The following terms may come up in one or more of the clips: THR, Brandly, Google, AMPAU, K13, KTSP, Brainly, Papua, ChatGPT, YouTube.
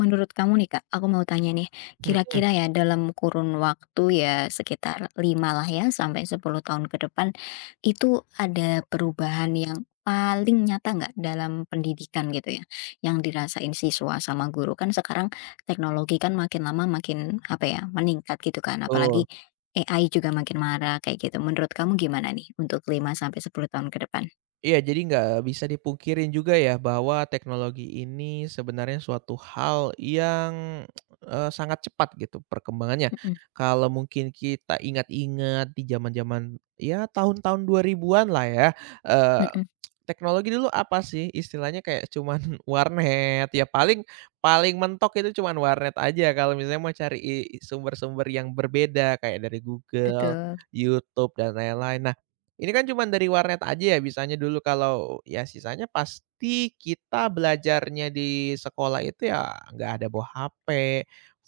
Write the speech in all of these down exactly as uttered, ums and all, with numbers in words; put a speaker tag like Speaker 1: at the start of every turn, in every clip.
Speaker 1: Menurut kamu nih Kak, aku mau tanya nih,
Speaker 2: Mhm,
Speaker 1: kira-kira ya dalam kurun waktu ya sekitar lima lah ya sampai sepuluh tahun ke depan, itu ada perubahan yang paling nyata nggak dalam pendidikan gitu ya, yang dirasain siswa sama guru? Kan sekarang teknologi kan makin lama makin, apa ya, meningkat gitu kan,
Speaker 2: betul.
Speaker 1: apalagi A I juga makin marah kayak gitu. Menurut kamu gimana nih untuk lima sampai sepuluh tahun ke depan?
Speaker 2: Iya, jadi nggak bisa dipungkirin juga ya bahwa teknologi ini sebenarnya suatu hal yang eee, sangat cepat gitu perkembangannya.
Speaker 1: Mhm,
Speaker 2: Kalau mungkin kita ingat-ingat di zaman-zaman ya tahun-tahun dua ribuan-an lah ya, eee,
Speaker 1: mhm.
Speaker 2: teknologi dulu apa sih, istilahnya kayak cuman warnet, ya paling paling mentok itu cuman warnet aja kalau misalnya mau cari i i- sumber-sumber yang berbeda kayak dari Google,
Speaker 1: Betul.
Speaker 2: YouTube, dan lain-lain. Nah, ini kan cuman dari warnet aja ya bisanya dulu, kalau ya sisanya pasti kita belajarnya di sekolah itu ya nggak ada bawa H P,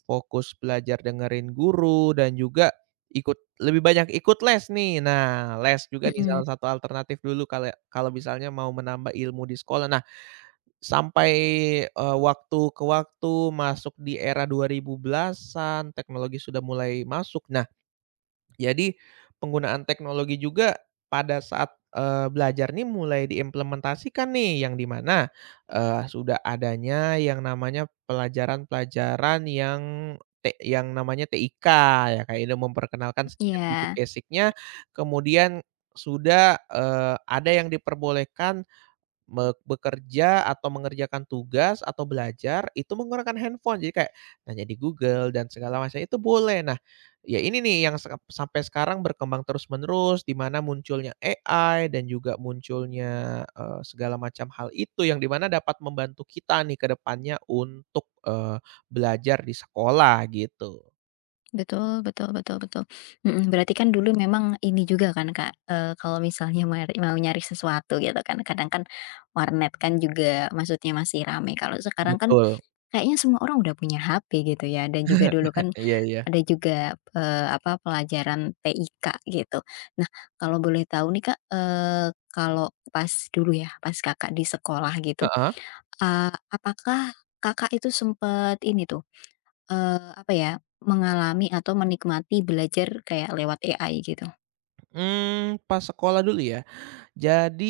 Speaker 2: fokus belajar dengerin guru dan juga ikut lebih banyak ikut les nih. Nah, les juga nih
Speaker 1: Mhm,
Speaker 2: salah satu alternatif dulu kale kalau misalnya mau menambah ilmu di sekolah. Nah, sampai, eee, waktu ke waktu masuk di era dua ribu belasan, teknologi sudah mulai masuk. Nah, jadi penggunaan teknologi juga pada saat, eee, belajar nih mulai diimplementasikan nih, yang dimana sudah adanya yang namanya pelajaran-pelajaran yang T yang namanya TIK, ya kayak ini memperkenalkan sedikit-sedikit
Speaker 1: iya.
Speaker 2: basicnya. Kemudian sudah, eee, ada yang diperbolehkan Me bekerja atau mengerjakan tugas atau belajar itu menggunakan handphone. Jadi kayak nanya di Google dan segala macam itu boleh. Nah, ya ini nih yang sek sampai sekarang berkembang terus-menerus, di mana munculnya A I dan juga munculnya, eee, segala macam hal itu yang di mana dapat membantu kita nih ke depannya untuk, eee, belajar di sekolah gitu.
Speaker 1: Betul, betul, betul, betul, mhm, berarti kan dulu memang ini juga kan Kak, eee, kalau misalnya mari mau nyari sesuatu gitu kan kadang kan warnet kan juga maksudnya masih rame kalau sekarang kan
Speaker 2: Betul.
Speaker 1: kayaknya semua orang udah punya ha pe gitu ya dan juga dulu kan
Speaker 2: Iya, iya.
Speaker 1: ada juga, eee, apa pelajaran T I K gitu. Nah, kalau boleh tahu nih Kak, eee, kalau pas dulu ya pas Kakak di sekolah gitu,
Speaker 2: Heeh.
Speaker 1: eee, apakah Kakak itu sempet ini tuh, Eee, apa ya, mengalami atau menikmati belajar kayak lewat A I gitu.
Speaker 2: Mmm, pas sekolah dulu ya. Jadi,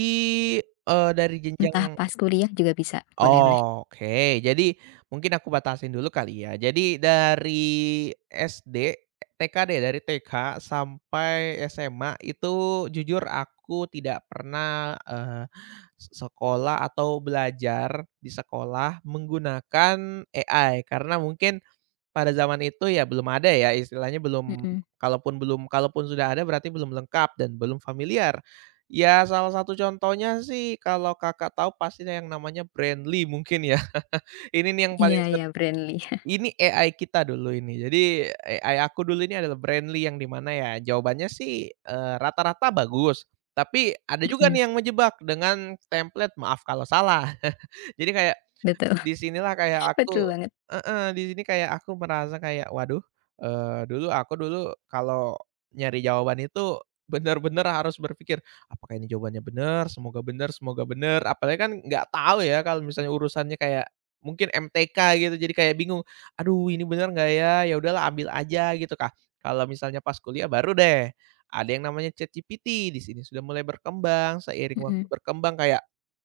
Speaker 2: eee, dari jenjang
Speaker 1: Entah pas kuliah juga bisa, boleh, boleh.
Speaker 2: oke, jadi mungkin aku batasin dulu kali ya. Jadi dari SD, TK deh, dari TK sampai SMA, itu jujur aku tidak pernah, eee, sekolah atau belajar di sekolah menggunakan A I, karena mungkin pada zaman itu ya belum ada ya, istilahnya belum,
Speaker 1: Mhm.
Speaker 2: kalaupun belum kalaupun sudah ada berarti belum lengkap dan belum familiar. Ya, salah satu contohnya sih kalau Kakak tahu pastinya yang namanya Brandly mungkin ya. Ini nih yang
Speaker 1: Iya,
Speaker 2: paling
Speaker 1: iya,
Speaker 2: sering
Speaker 1: Brainly. Mhm.
Speaker 2: ini A I kita dulu ini. Jadi A I aku dulu ini adalah Brandly, yang di mana ya jawabannya sih, eee, rata-rata bagus, tapi ada juga nih yang menjebak dengan template, "Maaf kalau salah." Jadi kayak
Speaker 1: Betul.
Speaker 2: di sinilah kayak aku
Speaker 1: Betul banget.
Speaker 2: heeh, di sini kayak aku merasa kayak, waduh, eee, dulu aku dulu kalau nyari jawaban itu bener-bener harus berpikir, "Apakah ini jawabannya bener? Semoga bener, semoga bener." Apalagi kan nggak tahu ya kalau misalnya urusannya kayak mungkin M T K gitu, jadi kayak bingung, "Aduh, ini bener nggak ya? Ya udahlah, ambil aja," gitu, Kak. Kalau misalnya pas kuliah, baru deh ada yang namanya ChatGPT. Di sini sudah mulai berkembang, seiring waktu
Speaker 1: Mhm.
Speaker 2: berkembang kayak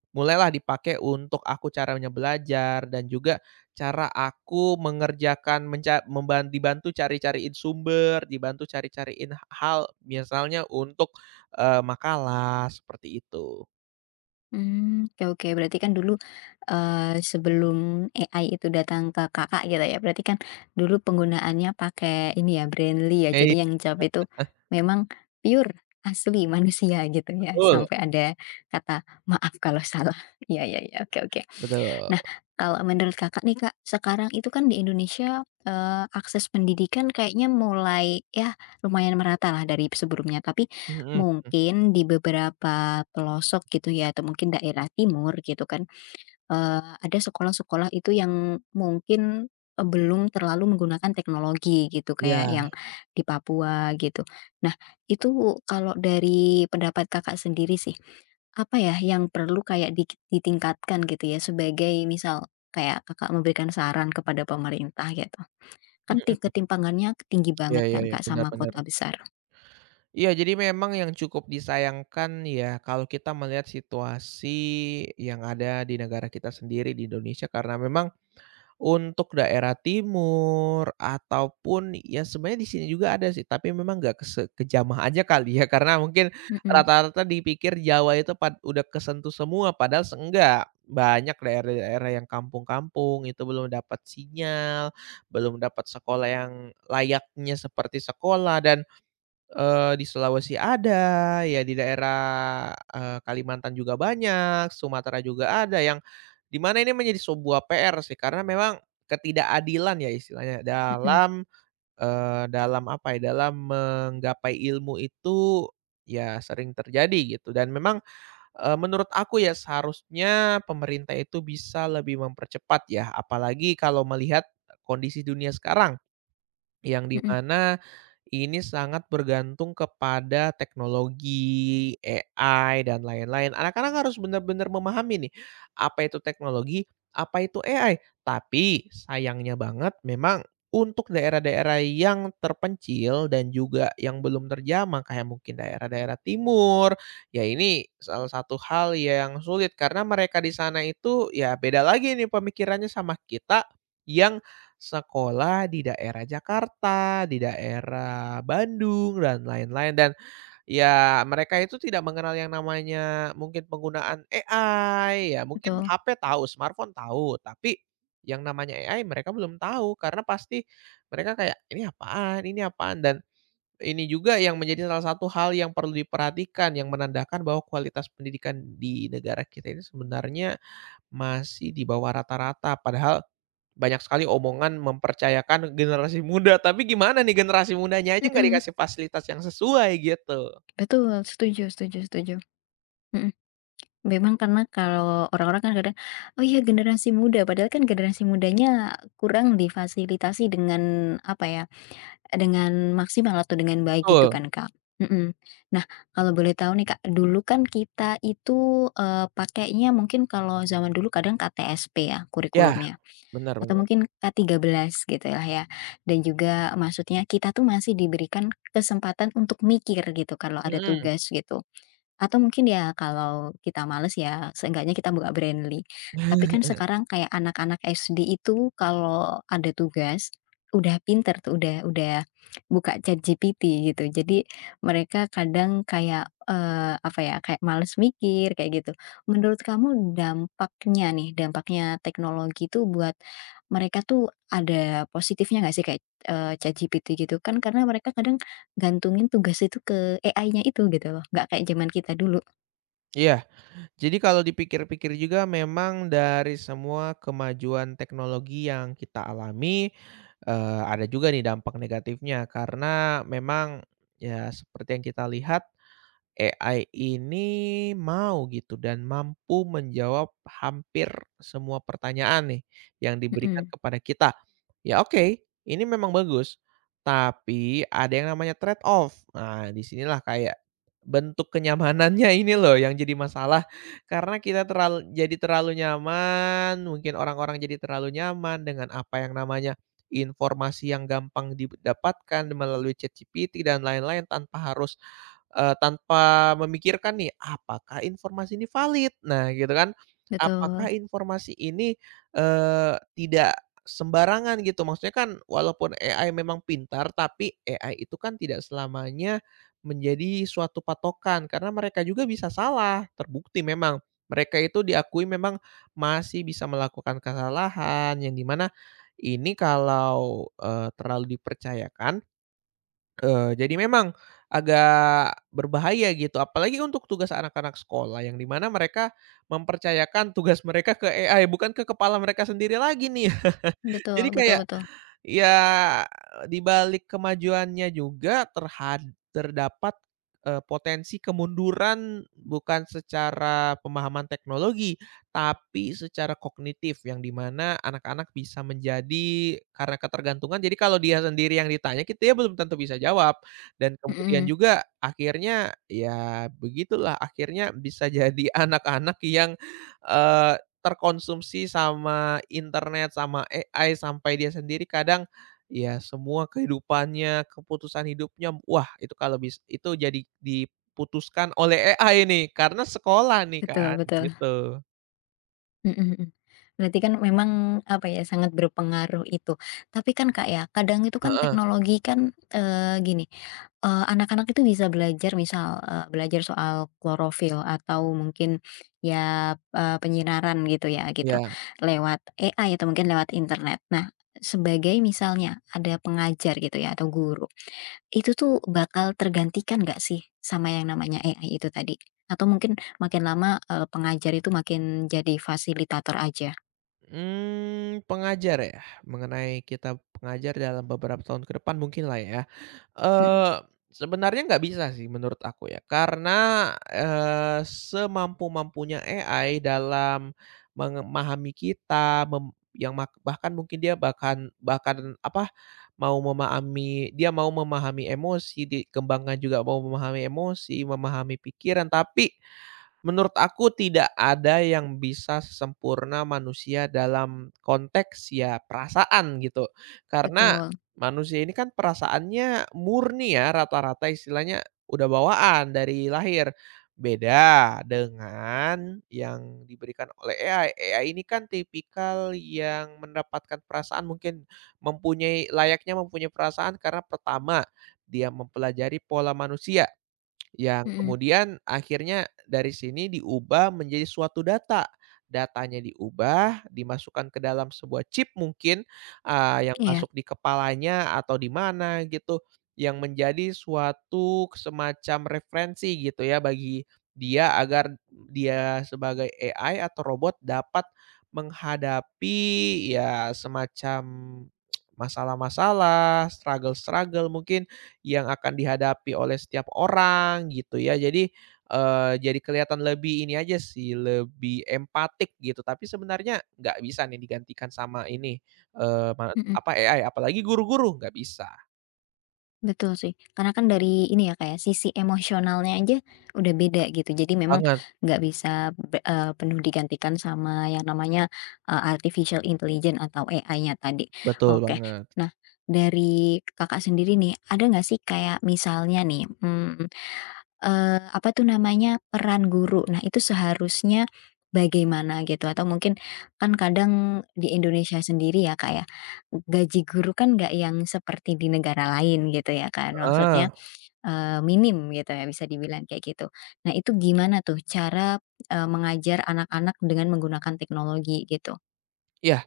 Speaker 2: mulailah dipakai untuk aku, caranya belajar dan juga cara aku mengerjakan, menca memban dibantu cari-cariin sumber, dibantu cari-cariin hal misalnya untuk, eee, makalah, seperti itu.
Speaker 1: Mmm, oke, oke, berarti kan dulu, eee, sebelum A I itu datang ke Kakak gitu ya, berarti kan dulu penggunaannya pakai ini ya, Brandly ya,
Speaker 2: Iya,
Speaker 1: jadi yang jawab itu memang pure asli manusia gitu ya,
Speaker 2: betul,
Speaker 1: sampai ada kata, "Maaf kalau salah." Iya, iya, iya, oke, oke.
Speaker 2: betul.
Speaker 1: Nah, kalau menurut Kakak nih Kak, sekarang itu kan di Indonesia, eee, akses pendidikan kayaknya mulai ya lumayan merata lah dari sebelumnya, tapi
Speaker 2: Mhm,
Speaker 1: mungkin di beberapa pelosok gitu ya atau mungkin daerah timur gitu kan, eee, ada sekolah-sekolah itu yang mungkin, eee, belum terlalu menggunakan teknologi gitu kayak yang
Speaker 2: iya.
Speaker 1: di Papua gitu. Nah, itu kalau dari pendapat Kakak sendiri sih apa ya yang perlu kayak dikit ditingkatkan gitu ya sebagai misal kayak Kakak memberikan saran kepada pemerintah gitu. Kan ti
Speaker 2: Mhm.
Speaker 1: ketimpangannya tinggi
Speaker 2: Iya,
Speaker 1: banget
Speaker 2: iya,
Speaker 1: kan
Speaker 2: iya,
Speaker 1: Kak
Speaker 2: benar,
Speaker 1: sama Mhm.
Speaker 2: benar.
Speaker 1: kota besar.
Speaker 2: Iya, jadi memang yang cukup disayangkan ya, kalau kita melihat situasi yang ada di negara kita sendiri, di Indonesia, karena memang untuk daerah timur ataupun ya sebenarnya di sini juga ada sih, tapi memang nggak kese kejamah aja kali ya, karena mungkin
Speaker 1: Mhm,
Speaker 2: rata-rata dipikir Jawa itu pad udah kesentuh semua, padahal se enggak. Banyak daerah-daerah yang kampung-kampung itu belum dapat sinyal, belum dapat sekolah yang layaknya seperti sekolah, dan Eee, di Sulawesi ada, ya di daerah, eee, Kalimantan juga banyak, Sumatera juga ada, yang di mana ini menjadi sebuah P R sih, karena memang ketidakadilan ya istilahnya
Speaker 1: mhm,
Speaker 2: dalam, eee, dalam apa ya, dalam menggapai ilmu itu ya sering terjadi gitu. Dan memang, eee, menurut aku ya seharusnya pemerintah itu bisa lebih mempercepat ya, apalagi kalau melihat kondisi dunia sekarang, yang di
Speaker 1: mhm,
Speaker 2: mana ini sangat bergantung kepada teknologi, A I, dan lain-lain. Anak-anak harus benar-benar memahami nih, apa itu teknologi, apa itu A I. Tapi sayangnya banget memang untuk daerah-daerah yang terpencil dan juga yang belum terjamah, kayak mungkin daerah-daerah timur, ya ini salah satu hal yang sulit karena mereka di sana itu ya beda lagi nih pemikirannya sama kita yang sekolah di daerah Jakarta, di daerah Bandung, dan lain-lain. Dan ya mereka itu tidak mengenal yang namanya mungkin penggunaan A I, ya mungkin
Speaker 1: betul.
Speaker 2: H P tahu, smartphone tahu, tapi yang namanya A I mereka belum tahu. Karena pasti mereka kayak, "Ini apaan, ini apaan?" Dan ini juga yang menjadi salah satu hal yang perlu diperhatikan, yang menandakan bahwa kualitas pendidikan di negara kita ini sebenarnya masih di bawah rata-rata, padahal banyak sekali omongan mempercayakan generasi muda, tapi gimana nih generasi mudanya aja nggak
Speaker 1: Mhm,
Speaker 2: dikasih fasilitas yang sesuai gitu.
Speaker 1: betul, setuju, setuju, setuju. Mhm. Memang karena kalau orang-orang kan kadang, "Oh iya generasi muda," padahal kan generasi mudanya kurang difasilitasi dengan apa ya, dengan maksimal atau dengan baik gitu
Speaker 2: Betul,
Speaker 1: kan, Kak? Mhm. Nah, kalau boleh tahu nih, Kak, dulu kan kita itu, eee, pakainya mungkin kalau zaman dulu kadang K T S P ya
Speaker 2: ya
Speaker 1: kurikulumnya, atau
Speaker 2: benar-benar.
Speaker 1: mungkin K tiga belas gitu lah ya, dan juga maksudnya kita tuh masih diberikan kesempatan untuk mikir gitu kalau ada tugas gitu. Atau mungkin ya kalau kita males ya seenggaknya kita buka Brainly. Tapi
Speaker 2: Mhm.
Speaker 1: kan sekarang kayak anak-anak es de itu kalau ada tugas, udah pinter tuh, udah udah buka Chat ChatGPT gitu. Jadi mereka kadang kayak, eee, apa ya, kayak males mikir kayak gitu. Menurut kamu dampaknya nih, dampaknya teknologi itu buat mereka tuh ada positifnya nggak sih kayak, eee, ChatGPT gitu? Kan karena mereka kadang gantungin tugas itu A I-nya itu gitu loh, nggak kayak zaman kita dulu.
Speaker 2: Iya, jadi kalau dipikir-pikir juga memang dari semua kemajuan teknologi yang kita alami, eee, ada juga nih dampak negatifnya, karena memang ya seperti yang kita lihat, A I ini mau gitu dan mampu menjawab hampir semua pertanyaan nih yang diberikan
Speaker 1: Mhm,
Speaker 2: kepada kita. Ya, oke, ini memang bagus, tapi ada yang namanya trade off. Nah, disinilah kayak bentuk kenyamanannya ini loh yang jadi masalah, karena kita terlalu, jadi terlalu nyaman, mungkin orang-orang jadi terlalu nyaman dengan apa yang namanya informasi yang gampang didapatkan melalui ChatGPT dan lain-lain tanpa harus, eee, tanpa memikirkan nih, "Apakah informasi ini valid?" Nah, gitu kan. Apakah
Speaker 1: betul,
Speaker 2: informasi ini, eee, tidak sembarangan gitu, maksudnya kan walaupun A I memang pintar, tapi A I itu kan tidak selamanya menjadi suatu patokan, karena mereka juga bisa salah. Terbukti memang mereka itu diakui memang masih bisa melakukan kesalahan, yang dimana ini kalau, eee, terlalu dipercayakan, Eee, jadi memang agak berbahaya gitu, apalagi untuk tugas anak-anak sekolah yang di mana mereka mempercayakan tugas mereka ke A I, bukan ke kepala mereka sendiri lagi nih. Jadi
Speaker 1: betul, betul,
Speaker 2: kayak,
Speaker 1: betul.
Speaker 2: ya, di balik kemajuannya juga terhad terdapat, eee, potensi kemunduran, bukan secara pemahaman teknologi, tapi secara kognitif, yang di mana anak-anak bisa menjadi karena ketergantungan, jadi kalau dia sendiri yang ditanya ki dia belum tentu bisa jawab. Dan kemudian
Speaker 1: Mhm,
Speaker 2: juga akhirnya ya begitulah, akhirnya bisa jadi anak-anak yang, eee, terkonsumsi sama internet, sama A I, sampai dia sendiri kadang, ya semua kehidupannya, keputusan hidupnya, wah itu kalau bis itu jadi diputuskan oleh A I nih, karena sekolah nih
Speaker 1: betul,
Speaker 2: kan,
Speaker 1: betul.
Speaker 2: gitu.
Speaker 1: Mhm, mhm. Berarti kan memang, apa ya, sangat berpengaruh itu. Tapi kan, Kak, ya, kadang itu kan
Speaker 2: Heeh,
Speaker 1: teknologi kan, eee, gini, eee, anak-anak itu bisa belajar misal, eee, belajar soal klorofil atau mungkin ya, eee, penyinaran gitu ya, gitu,
Speaker 2: iya.
Speaker 1: lewat A I atau mungkin lewat internet. Nah, sebagai misalnya ada pengajar gitu ya atau guru, itu tuh bakal tergantikan nggak sih sama yang namanya A I itu tadi? Atau mungkin makin lama, eee, pengajar itu makin jadi fasilitator aja?
Speaker 2: Hmm, pengajar ya? Mengenai kita pengajar dalam beberapa tahun ke depan, mungkinlah ya.
Speaker 1: Mhm,
Speaker 2: Eh, sebenarnya nggak bisa sih menurut aku ya, karena, eee, semampu-mampunya A I dalam memahami kita, mem yang mak bahkan mungkin dia bahkan bahkan, apa, mau memahami dia mau memahami emosi, dikembangkan juga mau memahami emosi, memahami pikiran, tapi menurut aku tidak ada yang bisa sempurna manusia dalam konteks ya perasaan gitu. Karena
Speaker 1: betul,
Speaker 2: manusia ini kan perasaannya murni ya, rata-rata istilahnya udah bawaan dari lahir. Beda dengan yang diberikan oleh A I. A I ini kan tipikal yang mendapatkan perasaan, mungkin mempunyai, layaknya mempunyai perasaan karena pertama dia mempelajari pola manusia. Yang
Speaker 1: mhm,
Speaker 2: kemudian akhirnya dari sini diubah menjadi suatu data. Datanya diubah, dimasukkan ke dalam sebuah chip mungkin, eee, yang
Speaker 1: iya,
Speaker 2: masuk di kepalanya atau di mana gitu, yang menjadi suatu semacam referensi gitu ya bagi dia, agar dia sebagai A I atau robot dapat menghadapi ya semacam masalah-masalah, struggle-struggle mungkin yang akan dihadapi oleh setiap orang gitu ya. Jadi, eee, jadi kelihatan lebih ini aja sih, lebih empatik gitu. Tapi sebenarnya nggak bisa nih digantikan sama ini, eee, ma
Speaker 1: mhm,
Speaker 2: apa, A I, apalagi guru-guru, nggak bisa.
Speaker 1: betul sih. Karena kan dari ini ya, kayak sisi emosionalnya aja udah beda gitu. Jadi memang
Speaker 2: Banget,
Speaker 1: nggak bisa be eee, penuh digantikan sama yang namanya, eee, artificial intelligence atau A I-nya tadi.
Speaker 2: betul
Speaker 1: Oke,
Speaker 2: banget,
Speaker 1: nah, dari Kakak sendiri nih, ada nggak sih kayak misalnya nih, mmm Eee, apa tuh namanya, peran guru. Nah, itu seharusnya bagaimana gitu? Atau mungkin kan kadang di Indonesia sendiri ya, kayak gaji guru kan nggak yang seperti di negara lain gitu ya kan, maksudnya,
Speaker 2: ah
Speaker 1: eee, minim gitu ya, bisa dibilang kayak gitu. Nah, itu gimana tuh cara, eee, mengajar anak-anak dengan menggunakan teknologi gitu?
Speaker 2: ya.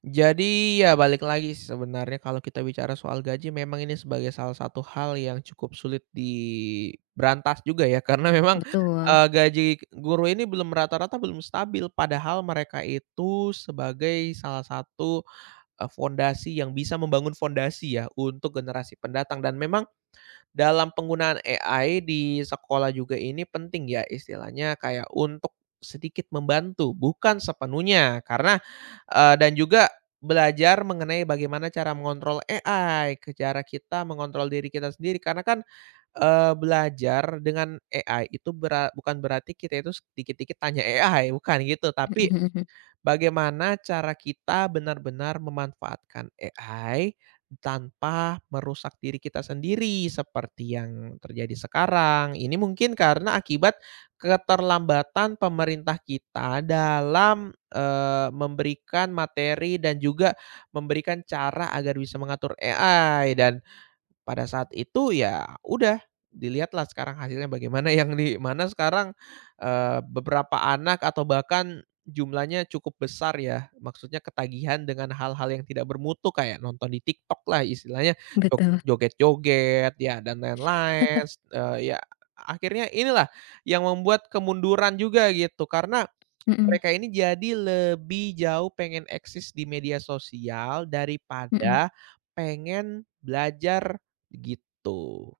Speaker 2: Jadi ya balik lagi sih, sebenarnya kalau kita bicara soal gaji, memang ini sebagai salah satu hal yang cukup sulit diberantas juga ya, karena memang,
Speaker 1: Betul.
Speaker 2: eee, gaji guru ini belum, rata-rata belum stabil, padahal mereka itu sebagai salah satu, eee, fondasi yang bisa membangun fondasi ya untuk generasi pendatang. Dan memang dalam penggunaan A I di sekolah juga ini penting ya istilahnya, kayak untuk sedikit membantu, bukan sepenuhnya, karena, eee, dan juga belajar mengenai bagaimana cara mengontrol A I, ke cara kita mengontrol diri kita sendiri, karena kan, eee, belajar dengan A I itu bera bukan berarti kita itu sedikit-sedikit tanya A I, bukan gitu, tapi
Speaker 1: Mhm, mhm, mhm.
Speaker 2: bagaimana cara kita benar-benar memanfaatkan A I tanpa merusak diri kita sendiri, seperti yang terjadi sekarang. Ini mungkin karena akibat keterlambatan pemerintah kita dalam, eee, memberikan materi dan juga memberikan cara agar bisa mengatur A I, dan pada saat itu ya udah, dilihatlah sekarang hasilnya bagaimana, yang di mana sekarang, eee, beberapa anak atau bahkan jumlahnya cukup besar ya, maksudnya ketagihan dengan hal-hal yang tidak bermutu, kayak nonton di TikTok-lah istilahnya, jog
Speaker 1: Betul.
Speaker 2: joget-joget ya dan lain-lain, eee, ya akhirnya inilah yang membuat kemunduran juga gitu, karena
Speaker 1: Mhm,
Speaker 2: mereka ini jadi lebih jauh pengen eksis di media sosial
Speaker 1: mhm.
Speaker 2: daripada pengen belajar, gitu.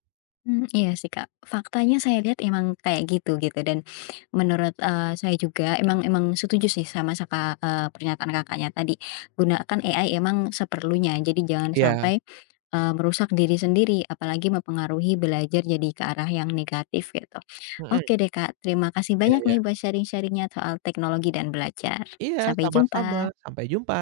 Speaker 1: Mmm, iya sih, Kak. Faktanya saya lihat emang kayak gitu gitu dan menurut, eee, saya juga emang emang setuju sih sama saka eee, pernyataan Kakaknya tadi. Gunakan A I emang seperlunya, jadi jangan
Speaker 2: Iya,
Speaker 1: sampai, eee, merusak diri sendiri, apalagi mempengaruhi belajar jadi ke arah yang negatif gitu.
Speaker 2: mhm,
Speaker 1: Oke deh, Kak, terima kasih
Speaker 2: iya,
Speaker 1: banyak
Speaker 2: iya.
Speaker 1: nih buat sharing-sharing-nya soal teknologi dan belajar.
Speaker 2: Iya,
Speaker 1: Sampai
Speaker 2: sama-sama,
Speaker 1: jumpa.
Speaker 2: sampai jumpa.